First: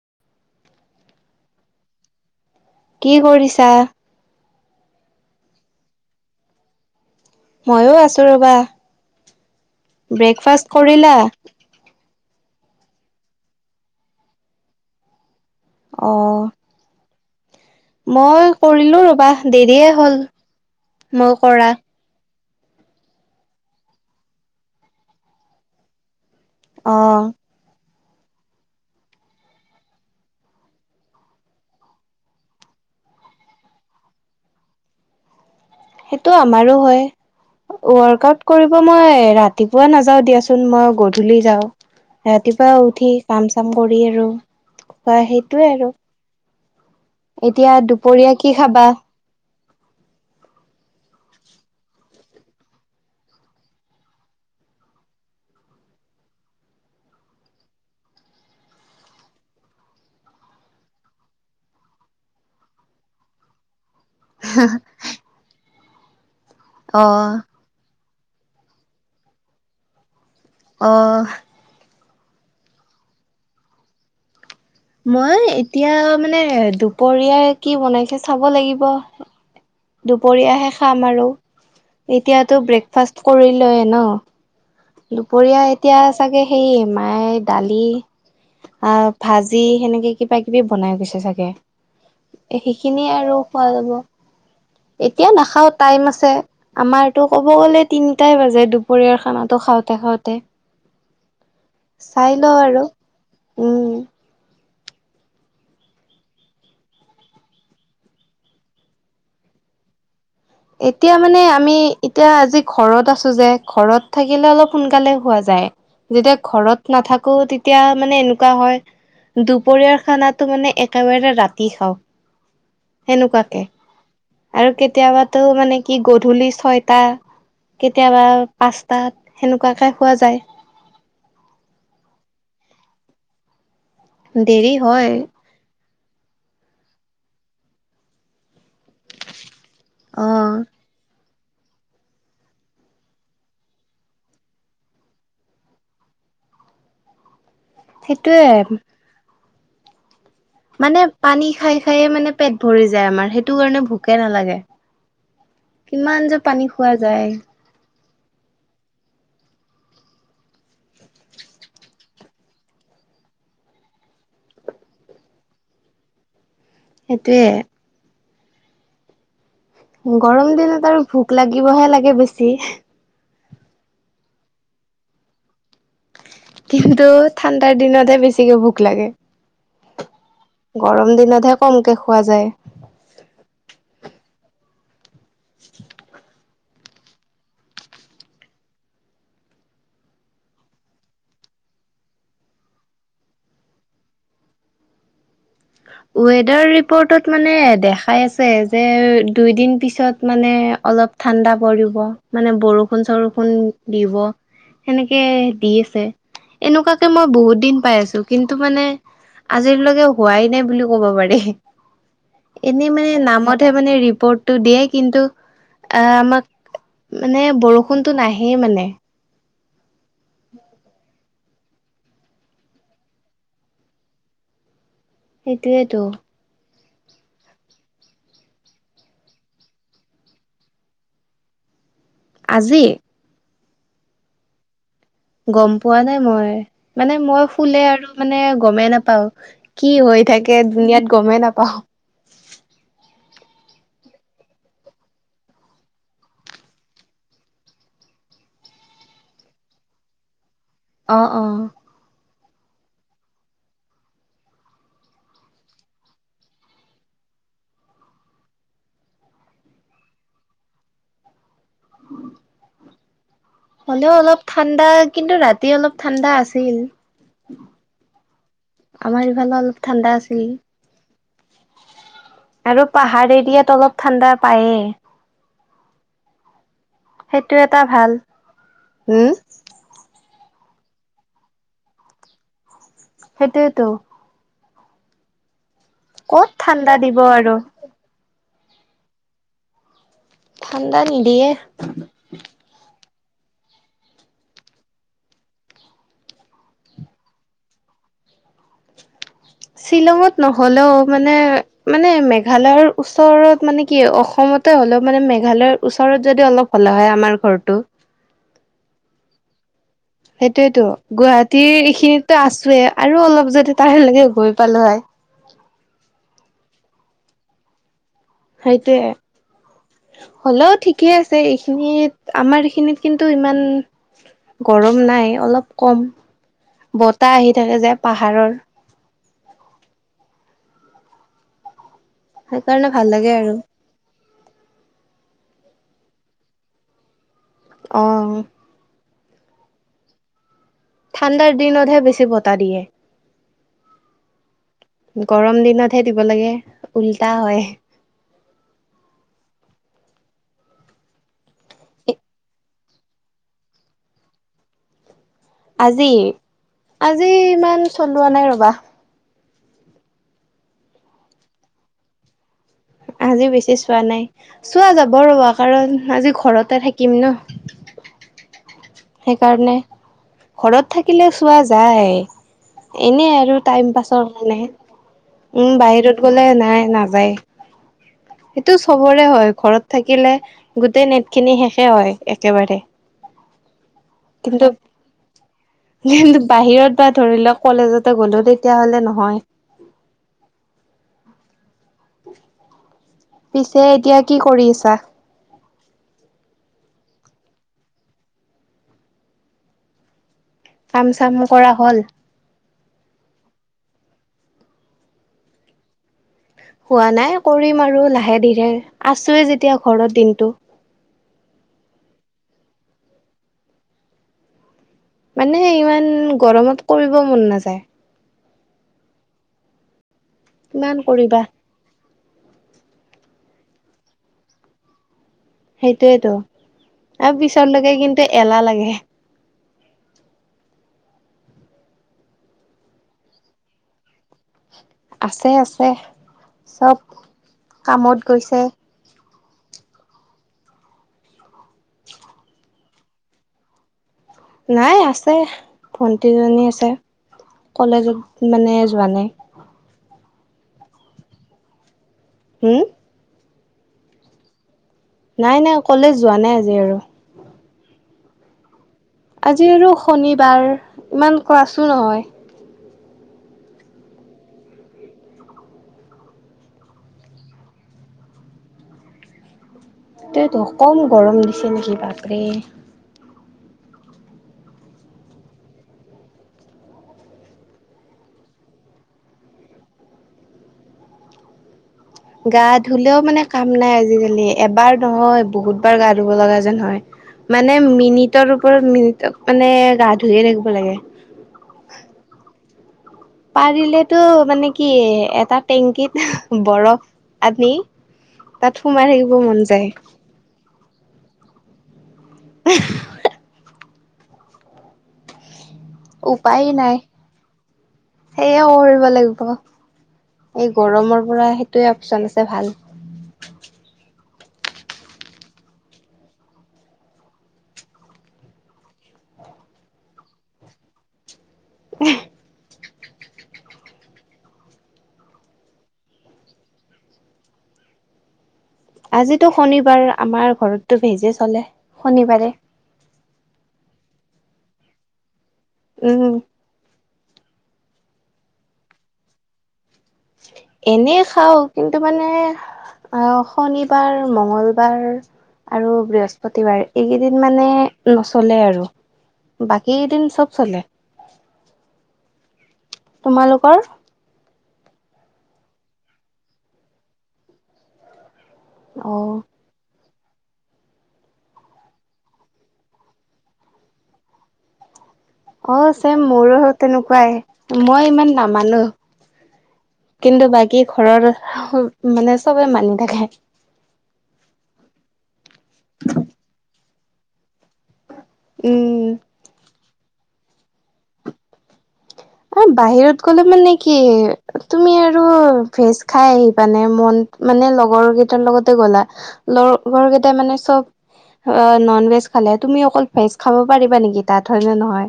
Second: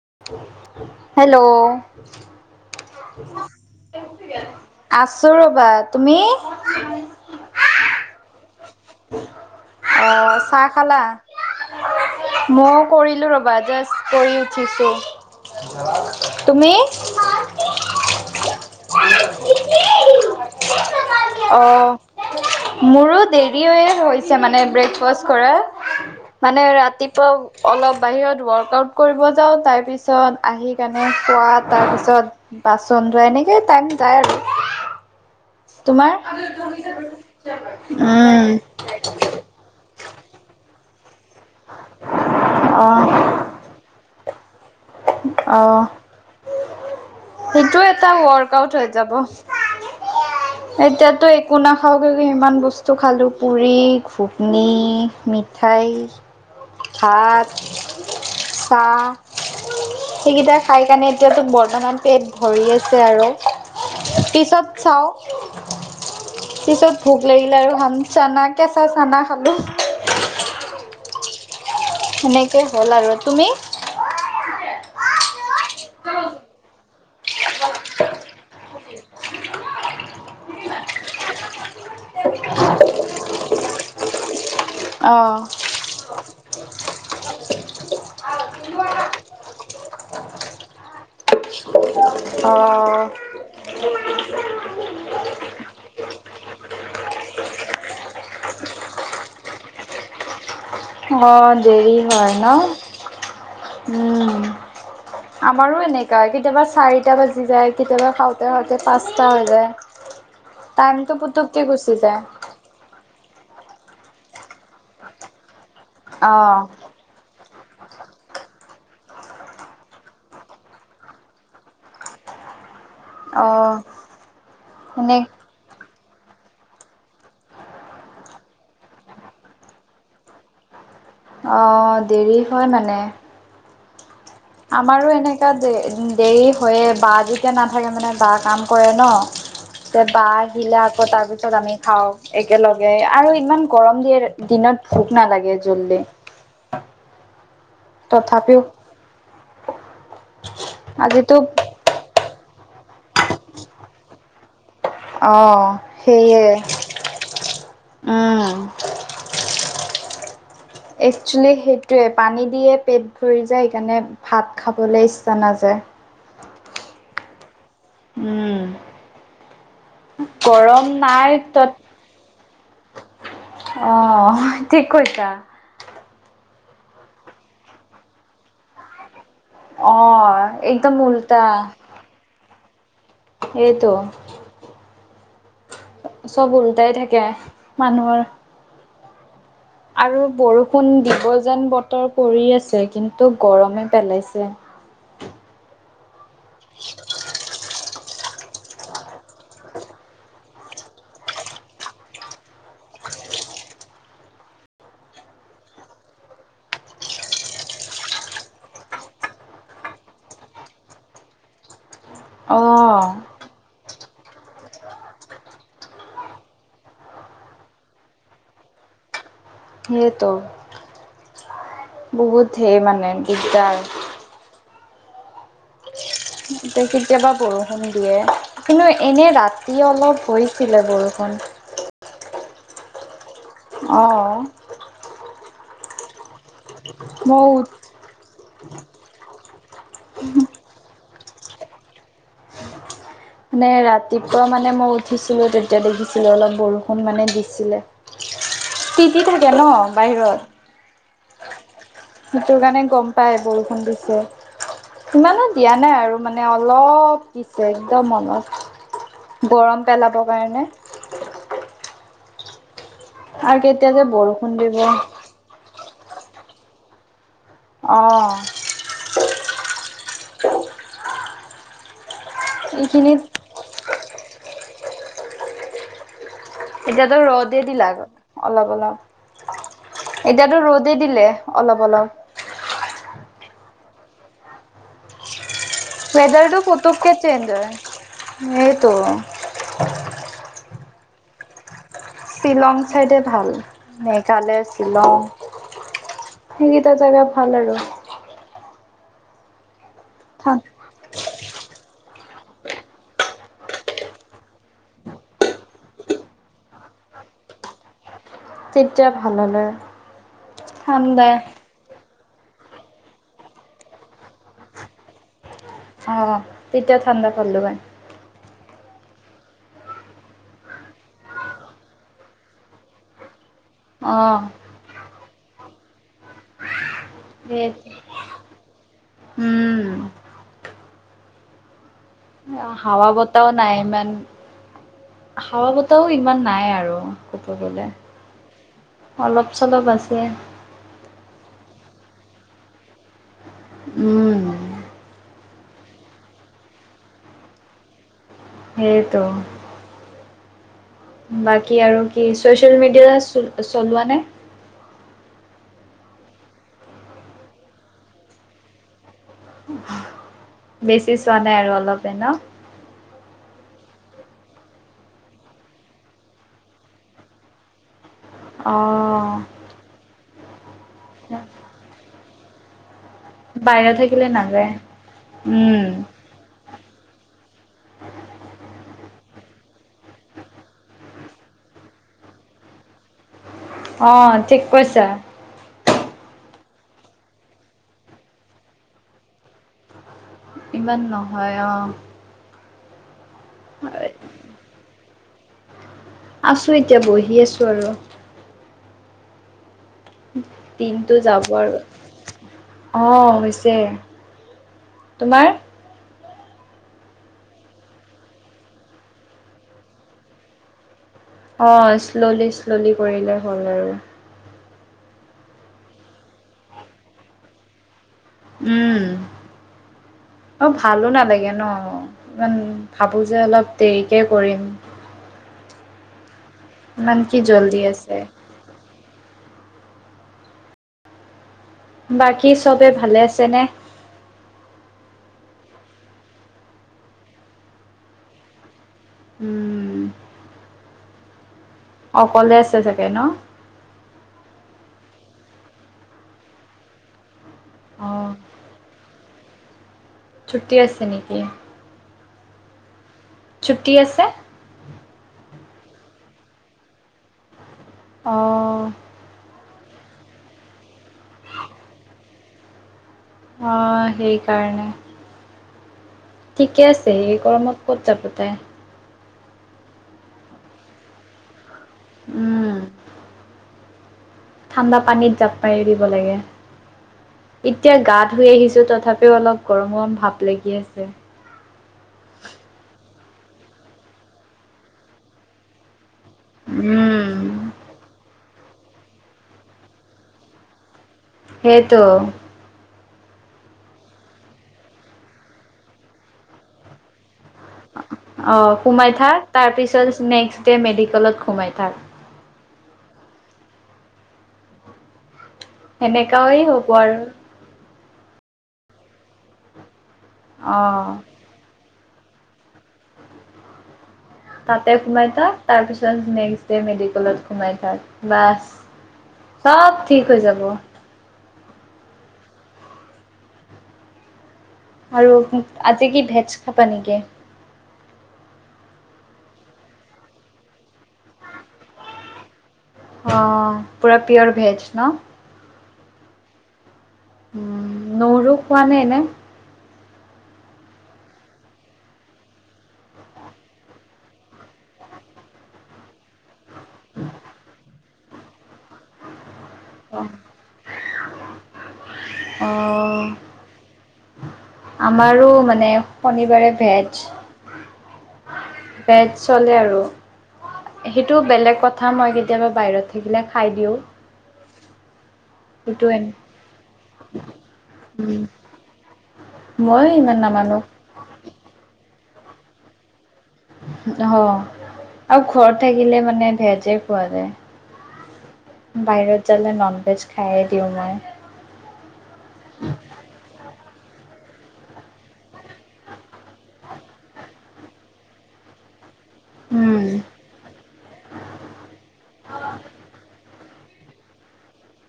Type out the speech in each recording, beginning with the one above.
Hello কি কৰিছা আছো ৰ'বা তুমি ময়ো আছো ৰবা অ ব্ৰেকফাষ্ট কৰিলা ময়ো কৰিলোঁ ৰ'বা জাষ্ট কৰি উঠিছোঁ অ', তুমি মই কৰিলো ৰবা দেৰিয়ে হ'ল মই অ কৰা মোৰো দেৰি হৈ হৈছে মানে ব্ৰেকফাষ্ট কৰাৰ মানে অ', ৰাতিপুৱা অলপ বাহিৰত ৱৰ্কআউট কৰিব যাও তাৰপিছত আহি কাণে খোৱা তাৰপিছত বাচন ধোৱা, এনেকেই টাইম যায় আৰু তোমাৰ সেইটো আমাৰো হয় ৱৰ্কআউট উম কৰিব মই ৰাতিপুৱা নাযাও দিয়াচোন মই গধূলি যাওঁ ৰাতিপুৱা অ উঠি কাম-চাম কৰি আৰু খোৱা, অ সেইটোয়ে আৰু এতিয়া সেইটো এটা দুপৰীয়া কি ৱৰ্কআউট খাবা? হৈ যাব এতিয়াতো একো নাখাও, ক্য়ুকি ইমান বস্তু খালো পুৰি, ঘুগ্নি, মিঠাই। ভাত, চাহ, সেইকেইটা খাই কাণে এতিয়াতো বৰ্তমান পেট ভৰি আছে আৰু। পিছত চাওঁ পিছত ভোক অ', লাগিলে আৰু খাম। চানা-কেঁচা চানা খালো। অ সেনেকেই হ'ল আৰু, তুমি? মই এতিয়া মানে দুপৰীয়া কি বনাইছে চাব লাগি ব দুপৰীয়াহে খাম আৰু এতিয়াতো ব্ৰেকফাষ্ট কৰিলয়ে ন অ অ দুপৰীয়া এতিয়া চাগে সেইয়ে মায়ে দালি, আ ভাজি, সেনেকে কিবা কিবি বনাই গৈছে চাগে। অ সেইখিনিয়ে আৰু খোৱা যাব। এতিয়া নাখাও টাইম আছে, আমাৰতো কব গলে তিনিটাই বাজে দুপৰীয়াৰ টো খাওঁতে-খাওঁতে। অ', দেৰি হয় ন। আৰু উম। আমাৰো এনেকা, কেতিয়াবা চাৰিটা বাজি যায় কেতিয়াবা খাওঁতে-খাওঁতে পাঁচটা হৈ যায়। টাইমটো এতিয়া মানে পুতুককে আমি, গুচি যায় এতিয়া আজি ঘৰত আছো যে ঘৰত থাকিলে অলপ সোনকালে হোৱা যায়। যেতিয়া অ ঘৰত নাথাকো, তেতিয়া মানে এনেকুৱা হয় দুপৰীয়াৰ খানাটো মানে একেবাৰে ৰাতি খাওঁ। সেনেকুৱাকে, অ', আৰু সেনে কেতিয়াবা মানে কি গধূলি ছয়টা, কেতিয়াবা পাঁচটাত, সেনেকুৱাকে খোৱা যায়। অ', দেৰি হয় মানে। দেৰি হয় আমাৰো এনেকা যে উম, দেৰি হয়ে, বা যেতিয়া নাথাকে মানে বা কাম কৰে ন, যে অ বা আহিলে আকৌ তাৰপিছত ছত আমি খাওঁ, একেলগে আৰু ইমান গৰম দিয়ে দিনত ভোক নালাগে জল্দি। সেইটোৱে। তথাপিও মানে আজিতো পানী খাই খাইে মানে পেট ভৰি যায় আমাৰ সেইটো কাৰণে ভোকে নালাগে আহ কিমান যে সেইয়ে পানী খোৱা যায় উম একচেলি সেইটোৱে পানী দিয়ে পেট ভৰি যায় সেইকাৰণে ভাত খাবলৈ ইচ্ছা নাযায় সেইটোোৱে উম গৰম দিনত আৰু নাই ভোক তত লাগিবহে লাগে বেছি অ ঠিক কৈছা কিন্তু ঠাণ্ডাৰ দিনতহে বেছিকে ভোক লাগে অ একদম গৰম দিনতহে কমকে খোৱা যায় এইটোো চব সদাই থাকে মানুহৰ আৰু বৰষুণ দিব যেন বতৰ পৰি আছে কিন্তু গৰমে পেলাইছে ৱেডাৰ ৰিপৰ্টত মানে দে পাই আছে যে দুই দিন পিছত মানে অলপ ঠাণ্ডা পৰিব মানে বৰষুণ চৰষুণ দিব সেনেকে দি আছে এনেকুৱাকে মই বহুত দিন পাই আছো কিন্তু মানে আজিলৈকে হোৱাই নাই বুলি কব পাৰি অ এনেই মানে নামতহে দিয়ে কিন্তু আমাক মানে বৰষুণটো নাহেই মানে সেইটো। বহুত সেই মানে দিগদাৰ। সেইটোয়েতো। এ কেতিয়াবা বৰষুণ দিয়ে কিন্তু এনেই ৰাতি অলপ হৈছিলে বৰষুণ। আজি। অঁ', গম পোৱা নাই মই। মানে মই ফুলে আৰু মানে গমেই নাপাওঁ। কি হৈ থাকে দুুনিয়াত গমেই নাপাওঁ। মানে ৰাতিপুৱা মানে মই উঠিছিলো তেতিয়া দেখিছিলো অলপ বৰষুণ মানে দিছিলে তিতি থাকে ন বাহিৰত। অ-অ, সেইটো কাৰণে গম পাই বৰষুণ দিছে ইমানো দিয়া নাই আৰু মানে অলপ দিছে। একদম মনত গৰম পেলাবৰ কাৰণে। উম [unintelligible] আৰু কেতিয়া যে হ'লেও অলপ বৰষুণ দিব। ঠাণ্ডা কিন্তু ৰাতি অলপ ঠাণ্ডা আছিল। অ' আমাৰ ইফালে অলপ ঠাণ্ডা আছিল। আৰু এইখিনিত পাহাৰ এৰিয়াত অলপ ঠাণ্ডা পাইয়েই। এতিয়াতো সেইটো ৰ'দে এটা দিলা আ ভাল উম অলপ-অলপ। এতিয়াতো ৰ'দেই দিলে অলপ-অলপ। সেইটোৱেতো। ওৱেদাৰটো ঠাণ্ডা পুতুকে দিব আৰু চেজন্ট হয়। সেইটো। ঠাণ্ডা নিদিয়ে। শ্বিলং ঠাইডে ভাল মেঘালয়, শ্বিলং সেইকেইটা জেগা ভাল আৰু। শ্বিলঙত নহলেও মানে মানে মেঘালয়ৰ ওচৰত মানে কি অসমতে হ'লেও মানে মেঘালয়ৰ ওচৰত যদি অলপ হলা হয় আমাৰ ঘৰটো। তেতিয়া ভাল হল হয়। সেইটোয়েতো গুৱাহাটীৰ এইখিনিত আছোৱে আৰু অলপ যদি তাৰ লকে গৈ পালো হয়। অ', তেতিয়া ঠাণ্ডা পালো হয়। সেইটোৱে হ'লেও ঠিকে আছে এইখিনিত আমাৰ এইখিনিত কিন্তু ইমান অ', গৰম নাই। অলপ কম বত তা আহি থাকে যে পাহাৰৰ। উম, সেইকাৰণে হাৱা ভাল লাগে বতাহও আৰু নাই ইমান। হাওৱা বতাও ইমান নাই আৰু। কব গলে অ [inaudible] অলপ চলপ আছে। [inaudible] ঠাণ্ডাৰ দিনতহে বেছি বতাহ দিয়ে। উম। গৰম দিনতহে দিব লাগে, উল্টা হয়। সেইটো [inaudible] বাকী আৰু কি, চচিয়েল মিডিয়া চলোৱা নে? আজি আজি ইমান চলোৱা নাই ৰবা। বেছি চোৱা নাই আৰু অলপে ন? আজি বেছি চোৱা নাই চোৱা যাব ৰবা, কাৰণ আজি ঘৰতে থাকিম ন। অ'। সেইকাৰণে। ঘৰত থাকিলে চোৱা যায়। এনেই আৰু টাইম বাহিৰত পাছৰ থাকিলে কাৰণে, নাযায়, উম বাহিৰত গ'লে নাই ন যায়। সেইটো চবৰে হয়, ঘৰত থাকিলে, গোটেই নেট খিনি শেষে হয় একেবাৰে। অ ঠিক কিন্তু কৈছা। কিন্তু বাহিৰত বা ধৰি লওক কলেজতে গ'লো তেতিয়াহলে নহয়। ইমান নহয় অ। পিছে এতিয়া কি কৰি আছা? উ [inaudible] আছো এতিয়া বহি আছো আৰু। কাম চাম কৰা হ'ল? অহ হৈছে, তোমাৰ? হোৱা নাই, কৰিম আৰু লাহে দিহে। আছোৱে যেতিয়া ঘৰত দিনতটো। অ শ্ল'লি শ্ললি কৰিলে হ'ল আৰু। মানে ইমান গৰমত কৰিব মন নাযায়। উম। অ কিমান ভালো কৰিবা। নালাগে ন, ইমান ভাবো যে অলপ। দেৰিকে কৰিম [inaudible] সেইটোৱেটো ইমান কি আৰু পিছৰ জল্দি লৈকে আছে, কিন্তু এলাহ লাগে। বাকী চবে ভালে আছেনে? আছে আছে চব কামত গৈছে। উম অকলে আছে চাগে? কে ন? নাই আছে, ভণ্টিজনী আছে। কলেজত অ', মানে যোৱা নাই। ছুট্টি আছে নেকি হোম ছুটি আছে নাই নাই কলেজ যোৱা নাই আজি আৰু অঁ আজি আৰু শনিবাৰ ইমান ক্লাছো নহয় অ সেইকাৰণে ঠিকে আছে এই গৰমত ক'ত যাব তাই সেইটোৱে তু কম গৰম নেকি লাগিছে নেকি বাপৰে উম। ঠাণ্ডা পানীত জাপ মাৰি দিব লাগে এতিয়া গা ধুই আহিছোঁ তথাপিও অলপ গৰম গৰম ভাপ লাগি আছে গা ধুলেও মানে কাম নাই আজিকালি এবাৰ নহয় বহুতবাৰ গা ধু কিব লগা যেন হয় উম মানে মিনিটৰ মিনিটত মানে গা ধুয়ে থাকিব লাগে সেইটো পাৰিলেতো মানে কি এটা টেংকিত হ বৰফ আনি অ তাত সোমাই থাকিব থাক, মন তাৰ যায় পিছত নেক্সট, দে মেডিকেলত সোমাই থাক উমহ হে এনেকা ই হ'ব আৰু, সেইয়াও কৰিব লাগিব। এই অ গৰমৰ পৰা সেইটোয়ে অপচন আছে ভাল তাতে সোমাই থাক, তাৰ পিছত নেক্স ডে মেডিকেলত সোমাই থাক বাচ চব ঠিক হৈ যাব। এহ আৰু, আজি কি ভেজ খাবা নেকি? আজিতো শনিবাৰ, আমাৰ ঘৰতটো ভেজেই চলে শনিবাৰে। অ পুৰা পিয়ৰ ভেজ ন উম উম নহৰু খোৱা নে এনে এনে খাওঁ, কিন্তু মানে আ শনিবাৰ, মঙ্গলবাৰ আৰু বৃহস্পতি বৃহস্পতিবাৰে এইকেইদিন মানে নচলে আৰু বাকীকেইদিন চব চলে। অ তোমালোকৰ? আমাৰো মানে শনিবাৰে ভেজ অ ভেজ চলে আৰু, সেইটো বেলেগ কথা মই কেতিয়াবা বাহিৰত থাকিলে খাই দিওঁ অ, সেইটো চেম এন মোৰো তেনেকুৱাই মই ইমান উম নামানো। মই ইমান কিন্তু নামানো বাকী ঘৰৰ মানে চবেই মানি থাকে। অ পোৱাৰে উম বাহিৰত গলে ননভেজ, খাই দিওঁ মই। কত বাহিৰত গ'লে মানে কি তুমি আৰু ভেজ খাই মানে মন, মানে লগ লগৰ কেইটাৰ লগতে গ'লা? ল উম গৰকেইটাই মানে চব অ নন ভেজ খালে তুমি অকল ভেজ খাব পাৰিবা নেকি তাত হয় নে নহয়।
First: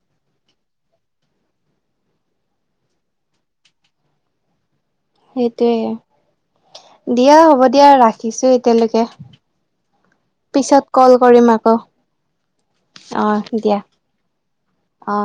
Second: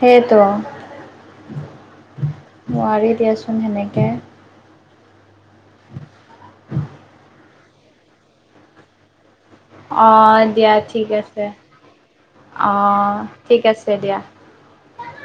সেইটো নোৱাৰি দিয়াচোন হেনেকেষ সেই তে দিয়া হ'ব। এতিয়া ৰাখিছো এতিয়ালৈকে। অ দিয়া পিছত ঠিক কল আছে। কৰিম আকৌ অ ঠিক আছে দিয়া। অ